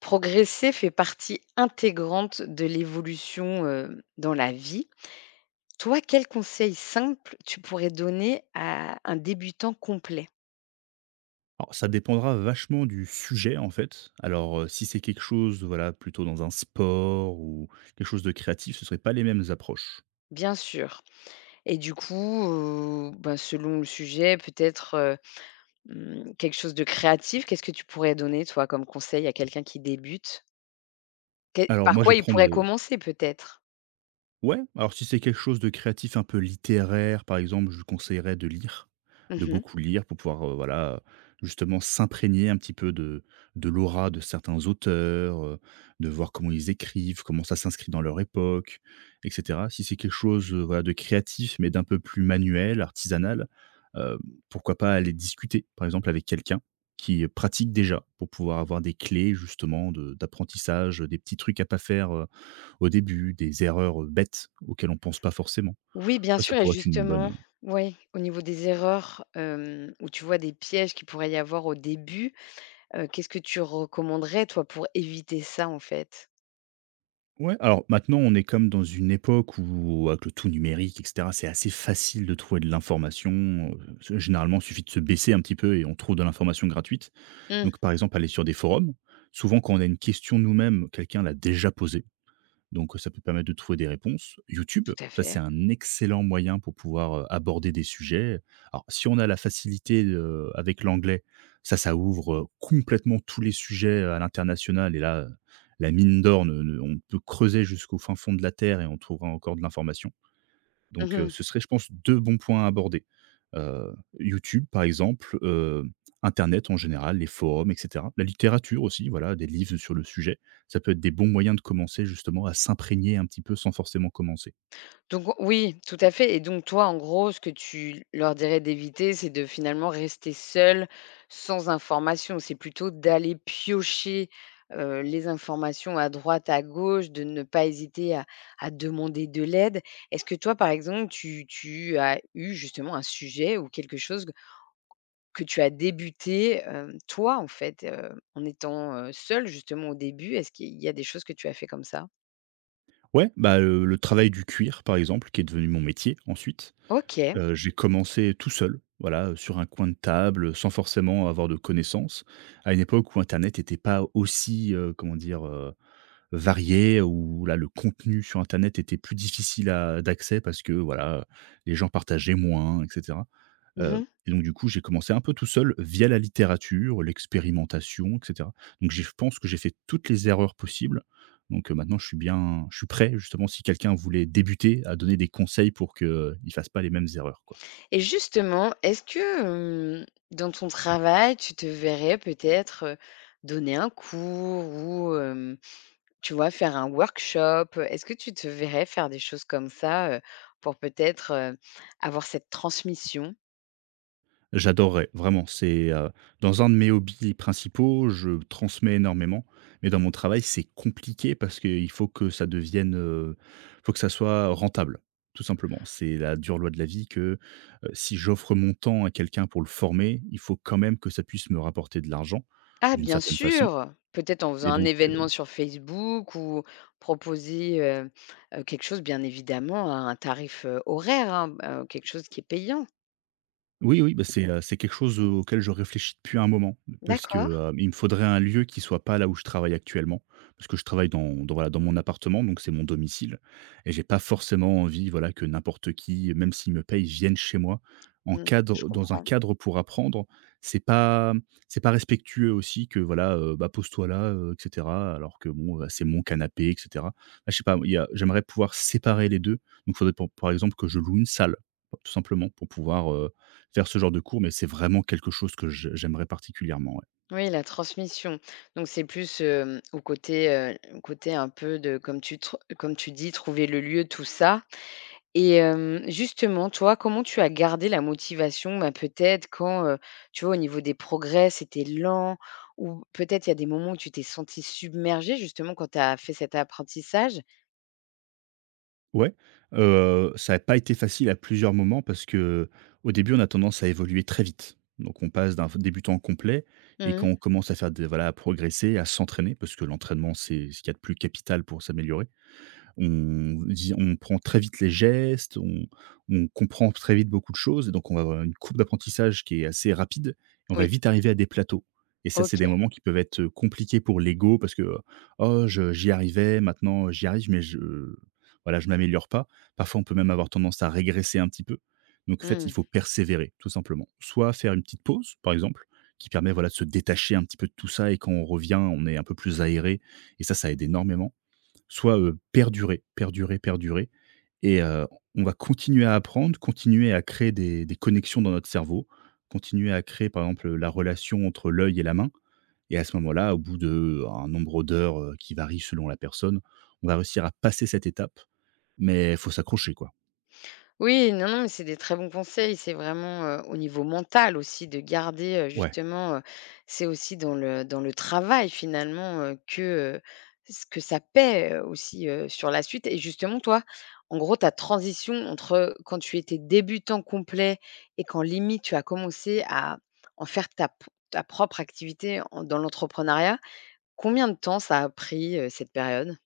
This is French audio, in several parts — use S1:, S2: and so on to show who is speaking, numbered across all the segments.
S1: Progresser fait partie intégrante de l'évolution, dans la vie. Toi, quel conseil simple tu pourrais donner à un débutant complet?
S2: Alors, ça dépendra vachement du sujet, en fait. Alors, si c'est quelque chose, voilà, plutôt dans un sport ou quelque chose de créatif, ce ne serait pas les mêmes approches.
S1: Bien sûr et du coup, selon le sujet, peut-être, mmh, quelque chose de créatif. Qu'est-ce que tu pourrais donner, toi, comme conseil à quelqu'un qui débute? Quel
S2: Alors
S1: par
S2: moi, je
S1: quoi il
S2: prends
S1: pourrait
S2: de
S1: commencer, peut-être?
S2: Ouais, alors si c'est quelque chose de créatif, un peu littéraire, par exemple, je lui conseillerais de lire, de
S1: Mmh.
S2: beaucoup lire pour pouvoir, voilà, justement s'imprégner un petit peu de l'aura de certains auteurs, de voir comment ils écrivent, comment ça s'inscrit dans leur époque et cetera. Si c'est quelque chose, voilà, de créatif, mais d'un peu plus manuel, artisanal, heu, pourquoi pas aller discuter, par exemple, avec quelqu'un qui pratique déjà pour pouvoir avoir des clés justement de d'apprentissage, des petits trucs à pas faire, au début, des erreurs, bêtes auxquelles on pense pas forcément.
S1: Oui, bien
S2: Ça
S1: sûr et
S2: pourrait être une
S1: justement,
S2: bonne.
S1: oui, au niveau des erreurs, ou tu vois des pièges qu'il pourrait y avoir au début, qu'est-ce que tu recommanderais toi pour éviter ça, en fait?
S2: Ouais, alors maintenant, on est comme dans une époque où avec le tout numérique et cetera, c'est assez facile de trouver de l'information. Heu, généralement, il suffit de se baisser un petit peu et on trouve de l'information gratuite.
S1: Mmh,
S2: Donc par exemple, aller sur des forums, souvent quand on a une question nous-mêmes, quelqu'un l'a déjà posée. Donc ça peut permettre de trouver des réponses. YouTube,
S1: tout à
S2: ça
S1: fait.
S2: c'est un excellent moyen pour pouvoir, aborder des sujets. Alors si on a la facilité, avec l'anglais, ça ouvre, complètement tous les sujets à l'international et là, la mine d'or, ne ne on peut creuser jusqu'au fin fond de la terre et on trouvera encore de l'information. Donc,
S1: Mmh.
S2: ce serait, je pense, 2 bons points à aborder. Heu, YouTube, par exemple, internet en général, les forums et cetera. La littérature aussi, voilà, des livres sur le sujet. Ça peut être des bons moyens de commencer justement à s'imprégner un petit peu sans forcément commencer.
S1: Donc o oui, tout à fait et donc toi, en gros, ce que tu leur dirais d'éviter, c'est de finalement rester seul, sans information. C'est plutôt d'aller piocher, les informations à droite, à gauche, de ne pas hésiter à demander de l'aide. Est-ce que toi, par exemple, tu as eu justement un sujet ou quelque chose que tu as débuté, hem, toi, en fait, en étant, seule justement au début, est-ce qu'il y a des choses que tu as fait comme ça?
S2: Ouais, bah, le travail du cuir, par exemple, qui est devenu mon métier ensuite.
S1: OK.
S2: J'ai commencé tout seul, voilà, sur un coin de table, sans forcément avoir de connaissances. À une époque où internet n'était pas aussi, comment dire? Variées, où là, le contenu sur internet était plus difficile à d'accès parce que voilà, les gens partageaient moins et cetera. Heu
S1: Mmh.
S2: et donc du coup, j'ai commencé un peu tout seul via la littérature, l'expérimentation et cetera. Donc j'ai je pense que j'ai fait toutes les erreurs possibles. Donc maintenant je suis prêt justement si quelqu'un voulait débuter à donner des conseils pour qu'il ne fasse pas les mêmes erreurs, quoi.
S1: Et justement, est-ce que, hem, dans ton travail, tu te verrais peut-être, donner un cours ou, tu vois, faire un workshop? Est-ce que tu te verrais faire des choses comme ça, pour peut-être, avoir cette transmission?
S2: J'adorerais, vraiment. C'est, dans un de mes hobbies principaux, je transmets énormément, mais dans mon travail, c'est compliqué parce qu'il faut que ça devienne, faut que ça soit rentable, tout simplement. C'est la dure loi de la vie que, si j'offre mon temps à quelqu'un pour le former, il faut quand même que ça puisse me rapporter de l'argent,
S1: Ah
S2: d'une
S1: bien
S2: certaine façon.
S1: sûr, peut-être en faisant
S2: Et
S1: un
S2: donc
S1: événement sur Facebook ou proposer, quelque chose bien évidemment à un tarif, horaire, hein, quelque chose qui est payant.
S2: oui, oui, bah, c'est quelque chose auquel je réfléchis depuis un moment parce que,
S1: D'accord.
S2: il me faudrait un lieu qui soit pas là où je travaille actuellement. Parce que je travaille dans dans voilà, dans mon appartement, donc c'est mon domicile et j'ai pas forcément envie, voilà, que n'importe qui, même s'il me paye, vienne chez moi en
S1: Mmh, je
S2: cadre dans un
S1: comprends.
S2: cadre pour apprendre. C'est pas c'est pas respectueux aussi que voilà, bah, pose-toi là, et cetera, alors que bon, bah, c'est mon canapé et cetera. Bah, je sais pas, il y a j'aimerais pouvoir séparer les deux. Donc faudrait pour par exemple que je loue une salle, tout simplement pour pouvoir faire ce genre de cours, mais c'est vraiment quelque chose que je j'aimerais particulièrement, ouais.
S1: Oui, la transmission. Donc c'est plus, côté un peu de comme tu tr comme tu dis: «Trouver le lieu, tout ça». Et justement, toi, comment tu as gardé la motivation, bah, peut-être quand, tu vois, au niveau des progrès, c'était lent ou peut-être il y a des moments où tu t'es sentie submergée justement quand tu as fait cet apprentissage?
S2: Ouais, ça n'a pas été facile à plusieurs moments parce que au début, on a tendance à évoluer très vite. Donc on passe d'un débutant complet, et quand
S1: Mmh.
S2: on commence à faire des, voilà, à progresser, à s'entraîner parce que l'entraînement, c'est ce qu'il y a de plus capital pour s'améliorer, on dit, on prend très vite les gestes, on comprend très vite beaucoup de choses et donc on va avoir une courbe d'apprentissage qui est assez rapide et on va
S1: Oui,
S2: vite arriver à des plateaux. Et ça, c'est des
S1: OK.
S2: moments qui peuvent être compliqués pour l'ego parce que, «Oh, je j'y arrivais, maintenant j'y arrive mais je voilà, je m'améliore pas». Parfois, on peut même avoir tendance à régresser un petit peu. Donc en fait, il
S1: Mmh.
S2: faut persévérer tout simplement. Soit faire une petite pause, par exemple, qui permet, voilà, de se détacher un petit peu de tout ça et quand on revient, on est un peu plus aéré et ça aide énormément. Soit, perdurer, perdurer, perdurer et, on va continuer à apprendre, continuer à créer des connexions dans notre cerveau, continuer à créer, par exemple, la relation entre l'œil et la main, et à ce moment-là, au bout d'un nombre d'heures, qui varie selon la personne, on va réussir à passer cette étape, mais il faut s'accrocher, quoi.
S1: Oui, non, non, mais c'est des très bons conseils. C'est vraiment, au niveau mental aussi de garder,
S2: Ouais,
S1: c'est aussi dans le travail finalement, ce que ça paie, sur la suite et justement toi, en gros, ta transition entre, quand tu étais débutant complet et quand limite tu as commencé à en faire ta propre activité en dans l'entrepreneuriat, combien de temps ça a pris, cette période?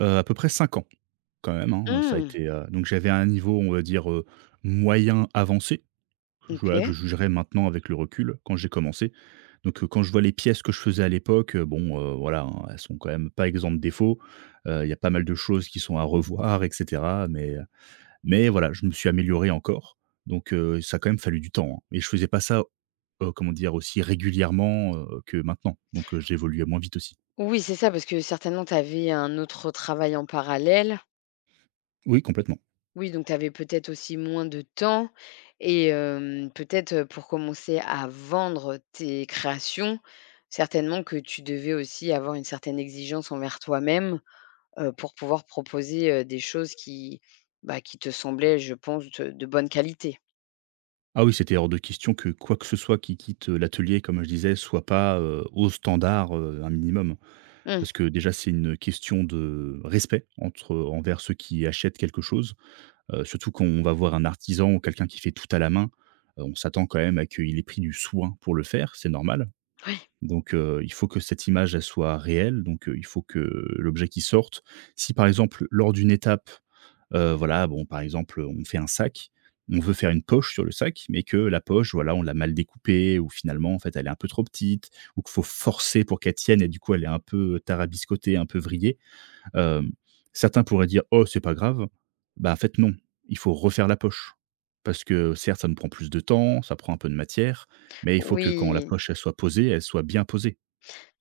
S2: à peu près 5 ans quand même, hein, ça a
S1: Mmh,
S2: été, donc j'avais un niveau, on va dire, moyen avancé. Que Je Voilà, que je
S1: OK.
S2: jugerais maintenant avec le recul, quand j'ai commencé. Donc, quand je vois les pièces que je faisais à l'époque, bon, voilà, hein, elles sont quand même pas exemptes de défauts. Il y a pas mal de choses qui sont à revoir et cetera, mais voilà, je me suis amélioré encore. Donc, ça a quand même fallu du temps, hein. Et je faisais pas ça, comment dire? Aussi régulièrement, que maintenant. Donc, j'évoluais moins vite aussi.
S1: Oui, c'est ça, parce que certainement, tu avais un autre travail en parallèle.
S2: Oui, complètement.
S1: Oui, donc tu avais peut-être aussi moins de temps. Et peut-être, pour commencer à vendre tes créations, certainement que tu devais aussi avoir une certaine exigence envers toi-même, pour pouvoir proposer, des choses qui, bah, qui te semblaient, je pense, de bonne qualité.
S2: Ah oui, c'était hors de question que quoi que ce soit qui quitte, l'atelier, comme je disais, soit pas, aux standards, un minimum.
S1: Mmh,
S2: Parce que déjà, c'est une question de respect entre envers ceux qui achètent quelque chose. Surtout quand on va voir un artisan ou quelqu'un qui fait tout à la main, on s'attend quand même à qu'il ait pris du soin pour le faire, c'est normal.
S1: oui.
S2: Donc il faut que cette image, elle soit réelle, donc il faut que l'objet qui sorte, si par exemple lors d'une étape, voilà, bon, par exemple, on fait un sac, on veut faire une poche sur le sac, mais que la poche, voilà, on l'a mal découpée ou finalement, en fait, elle est un peu trop petite ou qu'il faut forcer pour qu'elle tienne et du coup, elle est un peu tarabiscotée, un peu vrillée. Hem, Certains pourraient dire: «Oh, c'est pas grave». Bah, en fait, non, il faut refaire la poche parce que certes, ça nous prend plus de temps, ça prend un peu de matière, mais il faut que quand la
S1: Oui.
S2: poche, elle soit posée, elle soit bien posée.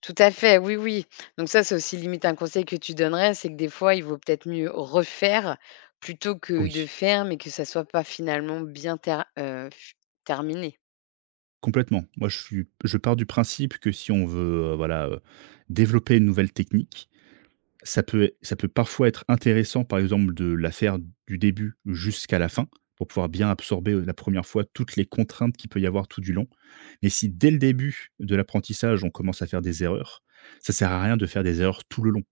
S1: Tout à fait, oui, oui. Donc ça, c'est aussi limite un conseil que tu donnerais, c'est que des fois, il vaut peut-être mieux refaire plutôt que
S2: Oui.
S1: de faire, mais que ça soit pas finalement bien ter f terminé.
S2: Complètement. Moi, je pars du principe que si on veut, voilà, développer une nouvelle technique, ça peut parfois être intéressant, par exemple, de la faire du début jusqu'à la fin, pour pouvoir bien absorber, la première fois, toutes les contraintes qu'il peut y avoir tout du long. Mais si dès le début de l'apprentissage, on commence à faire des erreurs, ça sert à rien de faire des erreurs tout le long.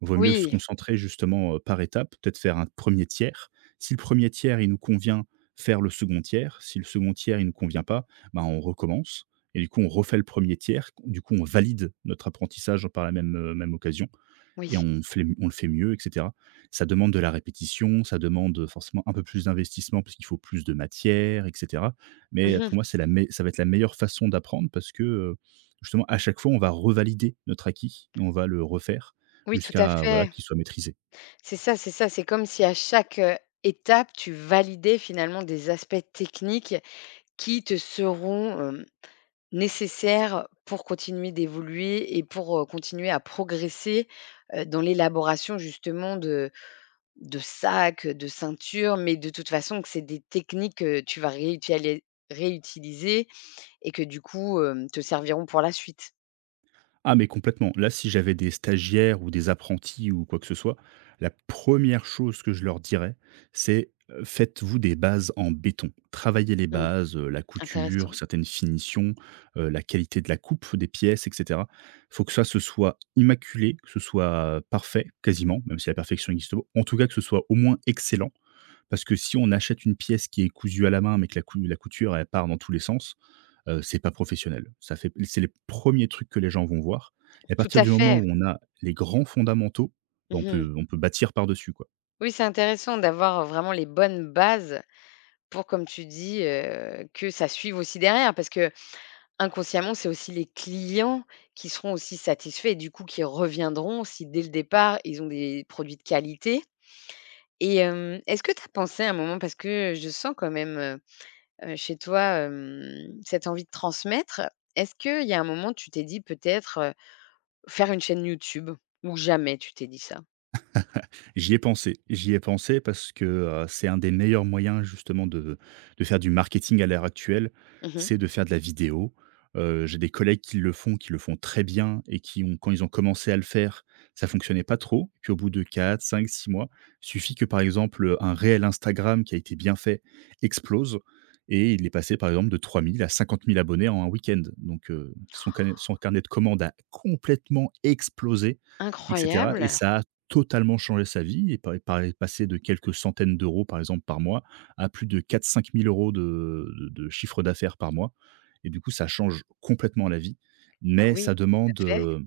S2: Vaut mieux se
S1: Oui,
S2: concentrer justement, par étapes, peut-être faire un premier tiers. Si le premier tiers, il nous convient, faire le second tiers. Si le second tiers, il ne nous convient pas, ben, on recommence et du coup, on refait le premier tiers. Du coup, on valide notre apprentissage par la même occasion
S1: oui.
S2: et on le fait mieux, et cetera. Ça demande de la répétition, ça demande forcément un peu plus d'investissement parce qu'il faut plus de matière, et cetera. Mais pour
S1: Mmh.
S2: moi, c'est la mei ça va être la meilleure façon d'apprendre parce que, justement à chaque fois, on va revalider notre acquis et on va le refaire
S1: Oui, tout à
S2: jusqu'à, voilà,
S1: fait.
S2: qu'il soit maîtrisé.
S1: C'est ça, c'est ça. C'est comme si à chaque, étape, tu validais finalement des aspects techniques qui te seront, nécessaires pour continuer d'évoluer et pour, continuer à progresser, dans l'élaboration justement de sacs, de ceintures, mais de toute façon que c'est des techniques que tu vas réutiali réutiliser et que du coup, te serviront pour la suite.
S2: Ah mais complètement. Là, si j'avais des stagiaires ou des apprentis ou quoi que ce soit, la première chose que je leur dirais, c'est, «Faites-vous des bases en béton». Travaillez les
S1: Mmh,
S2: bases, la
S1: intéressant.
S2: couture, certaines finitions, la qualité de la coupe des pièces et cetera. Il faut que ça, ce soit immaculé, que ce soit parfait quasiment, même si la perfection existe pas. En tout cas, que ce soit au moins excellent, parce que si on achète une pièce qui est cousue à la main, mais que la couture, elle part dans tous les sens, c'est pas professionnel. Ça fait c'est les premiers trucs que les gens vont voir, et à
S1: Tout
S2: partir
S1: à
S2: du moment
S1: fait.
S2: où on a les grands fondamentaux, on
S1: Mmh.
S2: peut bâtir par-dessus, quoi.
S1: Oui, c'est intéressant d'avoir vraiment les bonnes bases pour, comme tu dis, que ça suive aussi derrière parce que inconsciemment, c'est aussi les clients qui seront aussi satisfaits et du coup qui reviendront si dès le départ, ils ont des produits de qualité et est-ce que tu as pensé à un moment parce que je sens quand même, chez toi, cette envie de transmettre, est-ce qu'il y a un moment où tu t'es dit peut-être, faire une chaîne YouTube? Ou jamais tu t'es dit ça?
S2: J'y ai pensé. J'y ai pensé parce que, c'est un des meilleurs moyens justement de faire du marketing à l'heure actuelle,
S1: Mmh.
S2: c'est de faire de la vidéo. J'ai des collègues qui le font très bien et qui ont quand ils ont commencé à le faire, ça fonctionnait pas trop. Puis au bout de 4, 5, 6 mois, suffit que, par exemple, un réel Instagram qui a été bien fait explose et il est passé par exemple de 3 000 à 50 000 abonnés en un week-end. Donc, son carnet de commandes a complètement explosé, et cetera, et
S1: Incroyable!
S2: ça a totalement changé sa vie et pa pa est passé de quelques centaines d'euros, par exemple, par mois, à plus de 4-5000 € de chiffre d'affaires par mois, et du coup, ça change complètement la vie,
S1: Ah
S2: mais
S1: oui, tout à fait.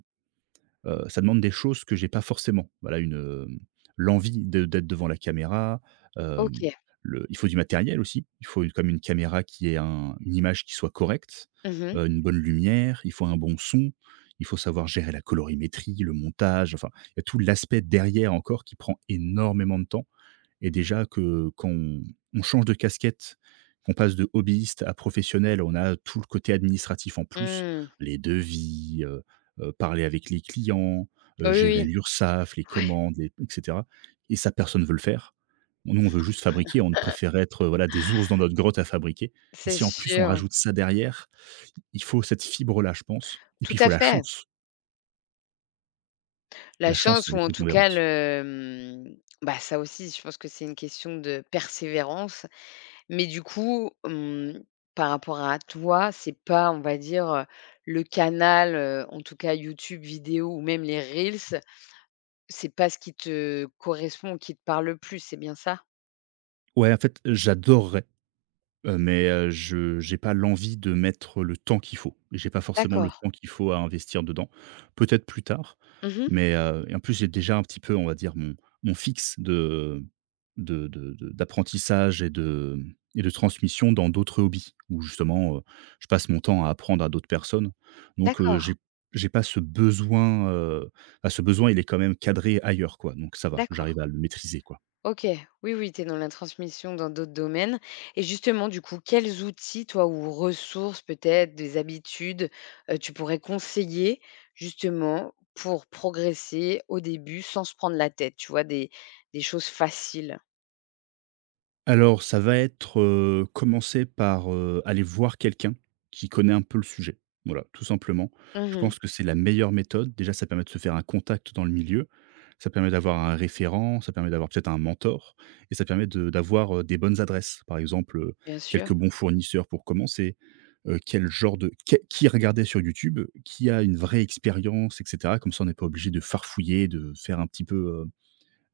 S2: Ça demande des choses que j'ai pas forcément. Voilà, une, l'envie de d'être devant la caméra, hem,
S1: OK.
S2: le il faut du matériel aussi. Il faut comme une caméra qui ait un une image qui soit correcte,
S1: Mmh mh.
S2: une bonne lumière, il faut un bon son, il faut savoir gérer la colorimétrie, le montage, enfin, il y a tout l'aspect derrière encore qui prend énormément de temps, et déjà que quand on change de casquette, qu'on passe de hobbyiste à professionnel, on a tout le côté administratif en plus,
S1: Mmh.
S2: les devis, parler avec les clients,
S1: Oui,
S2: gérer
S1: oui,
S2: l'URSSAF, les
S1: ouais,
S2: commandes, les, et cetera. Et ça, personne ne veut le faire. Nous, on veut juste fabriquer, on préfère être, voilà, des ours dans notre grotte à fabriquer. Et
S1: c'est
S2: si en plus on
S1: sûr.
S2: rajoute ça derrière, il faut cette fibre là, je pense. Et puis
S1: Tout
S2: il faut
S1: à
S2: la
S1: fait.
S2: chance.
S1: La
S2: La chance,
S1: chance
S2: elle
S1: ou
S2: est
S1: en tout cas
S2: prépondérante.
S1: le, mmh, bah, ça aussi, je pense que c'est une question de persévérance. Mais du coup, mmh, par rapport à toi, c'est pas, on va dire, le canal, en tout cas YouTube vidéo ou même les reels, c'est pas ce qui te correspond, qui te parle le plus, c'est bien ça?
S2: Ouais, en fait, j'adorerais. Mais je j'ai pas l'envie de mettre le temps qu'il faut. J'ai pas forcément le
S1: D'accord.
S2: temps qu'il faut à investir dedans. Peut-être plus tard,
S1: Mmh.
S2: mais et en plus, j'ai déjà un petit peu, on va dire, mon fixe de d'apprentissage et de transmission dans d'autres hobbies où justement, je passe mon temps à apprendre à d'autres personnes. Donc, heu,
S1: D'accord,
S2: j'ai j'ai pas ce besoin, ce besoin, il est quand même cadré ailleurs, quoi. Donc ça va,
S1: d'accord.
S2: j'arrive à le maîtriser, quoi.
S1: OK, oui, oui, tu es dans la transmission dans d'autres domaines et justement, du coup, quels outils, toi, ou ressources peut-être, des habitudes, tu pourrais conseiller justement pour progresser au début sans se prendre la tête? Tu vois, des choses faciles?
S2: Alors, ça va être, commencer par, aller voir quelqu'un qui connaît un peu le sujet. Voilà, tout simplement. Je
S1: Mmh
S2: pense que c'est la meilleure méthode. Déjà, ça permet de se faire un contact dans le milieu, ça permet d'avoir un référent, ça permet d'avoir peut-être un mentor et ça permet de d'avoir, des bonnes adresses. Par exemple,
S1: bien sûr.
S2: quelques bons fournisseurs pour commencer, quel genre de qué qui regardait sur YouTube, qui a une vraie expérience, et cetera. Comme ça, on n'est pas obligé de farfouiller, de faire un petit peu,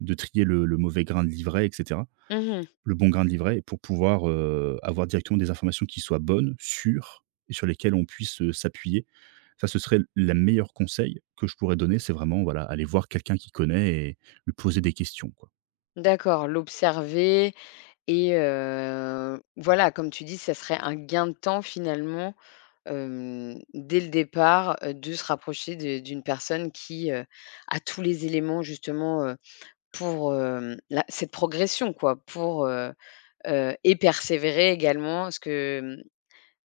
S2: de trier le mauvais grain de livret, et cetera,
S1: Mmh.
S2: le bon grain de livret, et pour pouvoir, avoir directement des informations qui soient bonnes, sûres et sur lesquelles on puisse, s'appuyer. Ça, ce serait le meilleur conseil que je pourrais donner, c'est vraiment, voilà, aller voir quelqu'un qui connaît et lui poser des questions, quoi.
S1: D'accord, l'observer et voilà, comme tu dis, ça serait un gain de temps finalement dès le départ, de se rapprocher de d'une personne qui, a tous les éléments justement, pour, hem, la cette progression quoi, et persévérer également. Ce que, mmh,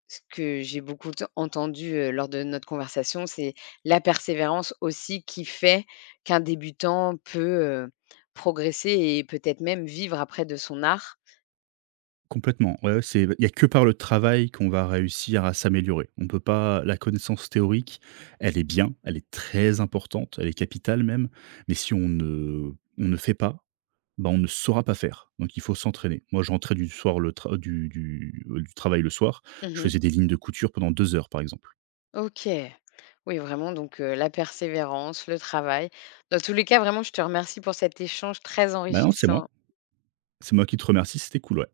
S1: ce que j'ai beaucoup entendu, lors de notre conversation, c'est la persévérance aussi qui fait qu'un débutant peut, progresser et peut-être même vivre après de son art.
S2: Complètement. Ouais, ouais, c'est il n'y a que par le travail qu'on va réussir à s'améliorer. On peut pas, la connaissance théorique, elle est bien, elle est très importante, elle est capitale même, mais si on ne fait pas, on ne saura pas faire. Donc il faut s'entraîner. Moi, je rentrais du soir le tra du travail le soir, je
S1: Mmh.
S2: faisais des lignes de couture pendant 2 heures, par exemple.
S1: OK. Oui, vraiment, donc la persévérance, le travail. Dans tous les cas, vraiment, je te remercie pour cet échange très
S2: Bah non, c'est moi.
S1: enrichissant.
S2: C'est moi qui te remercie, c'était cool, ouais.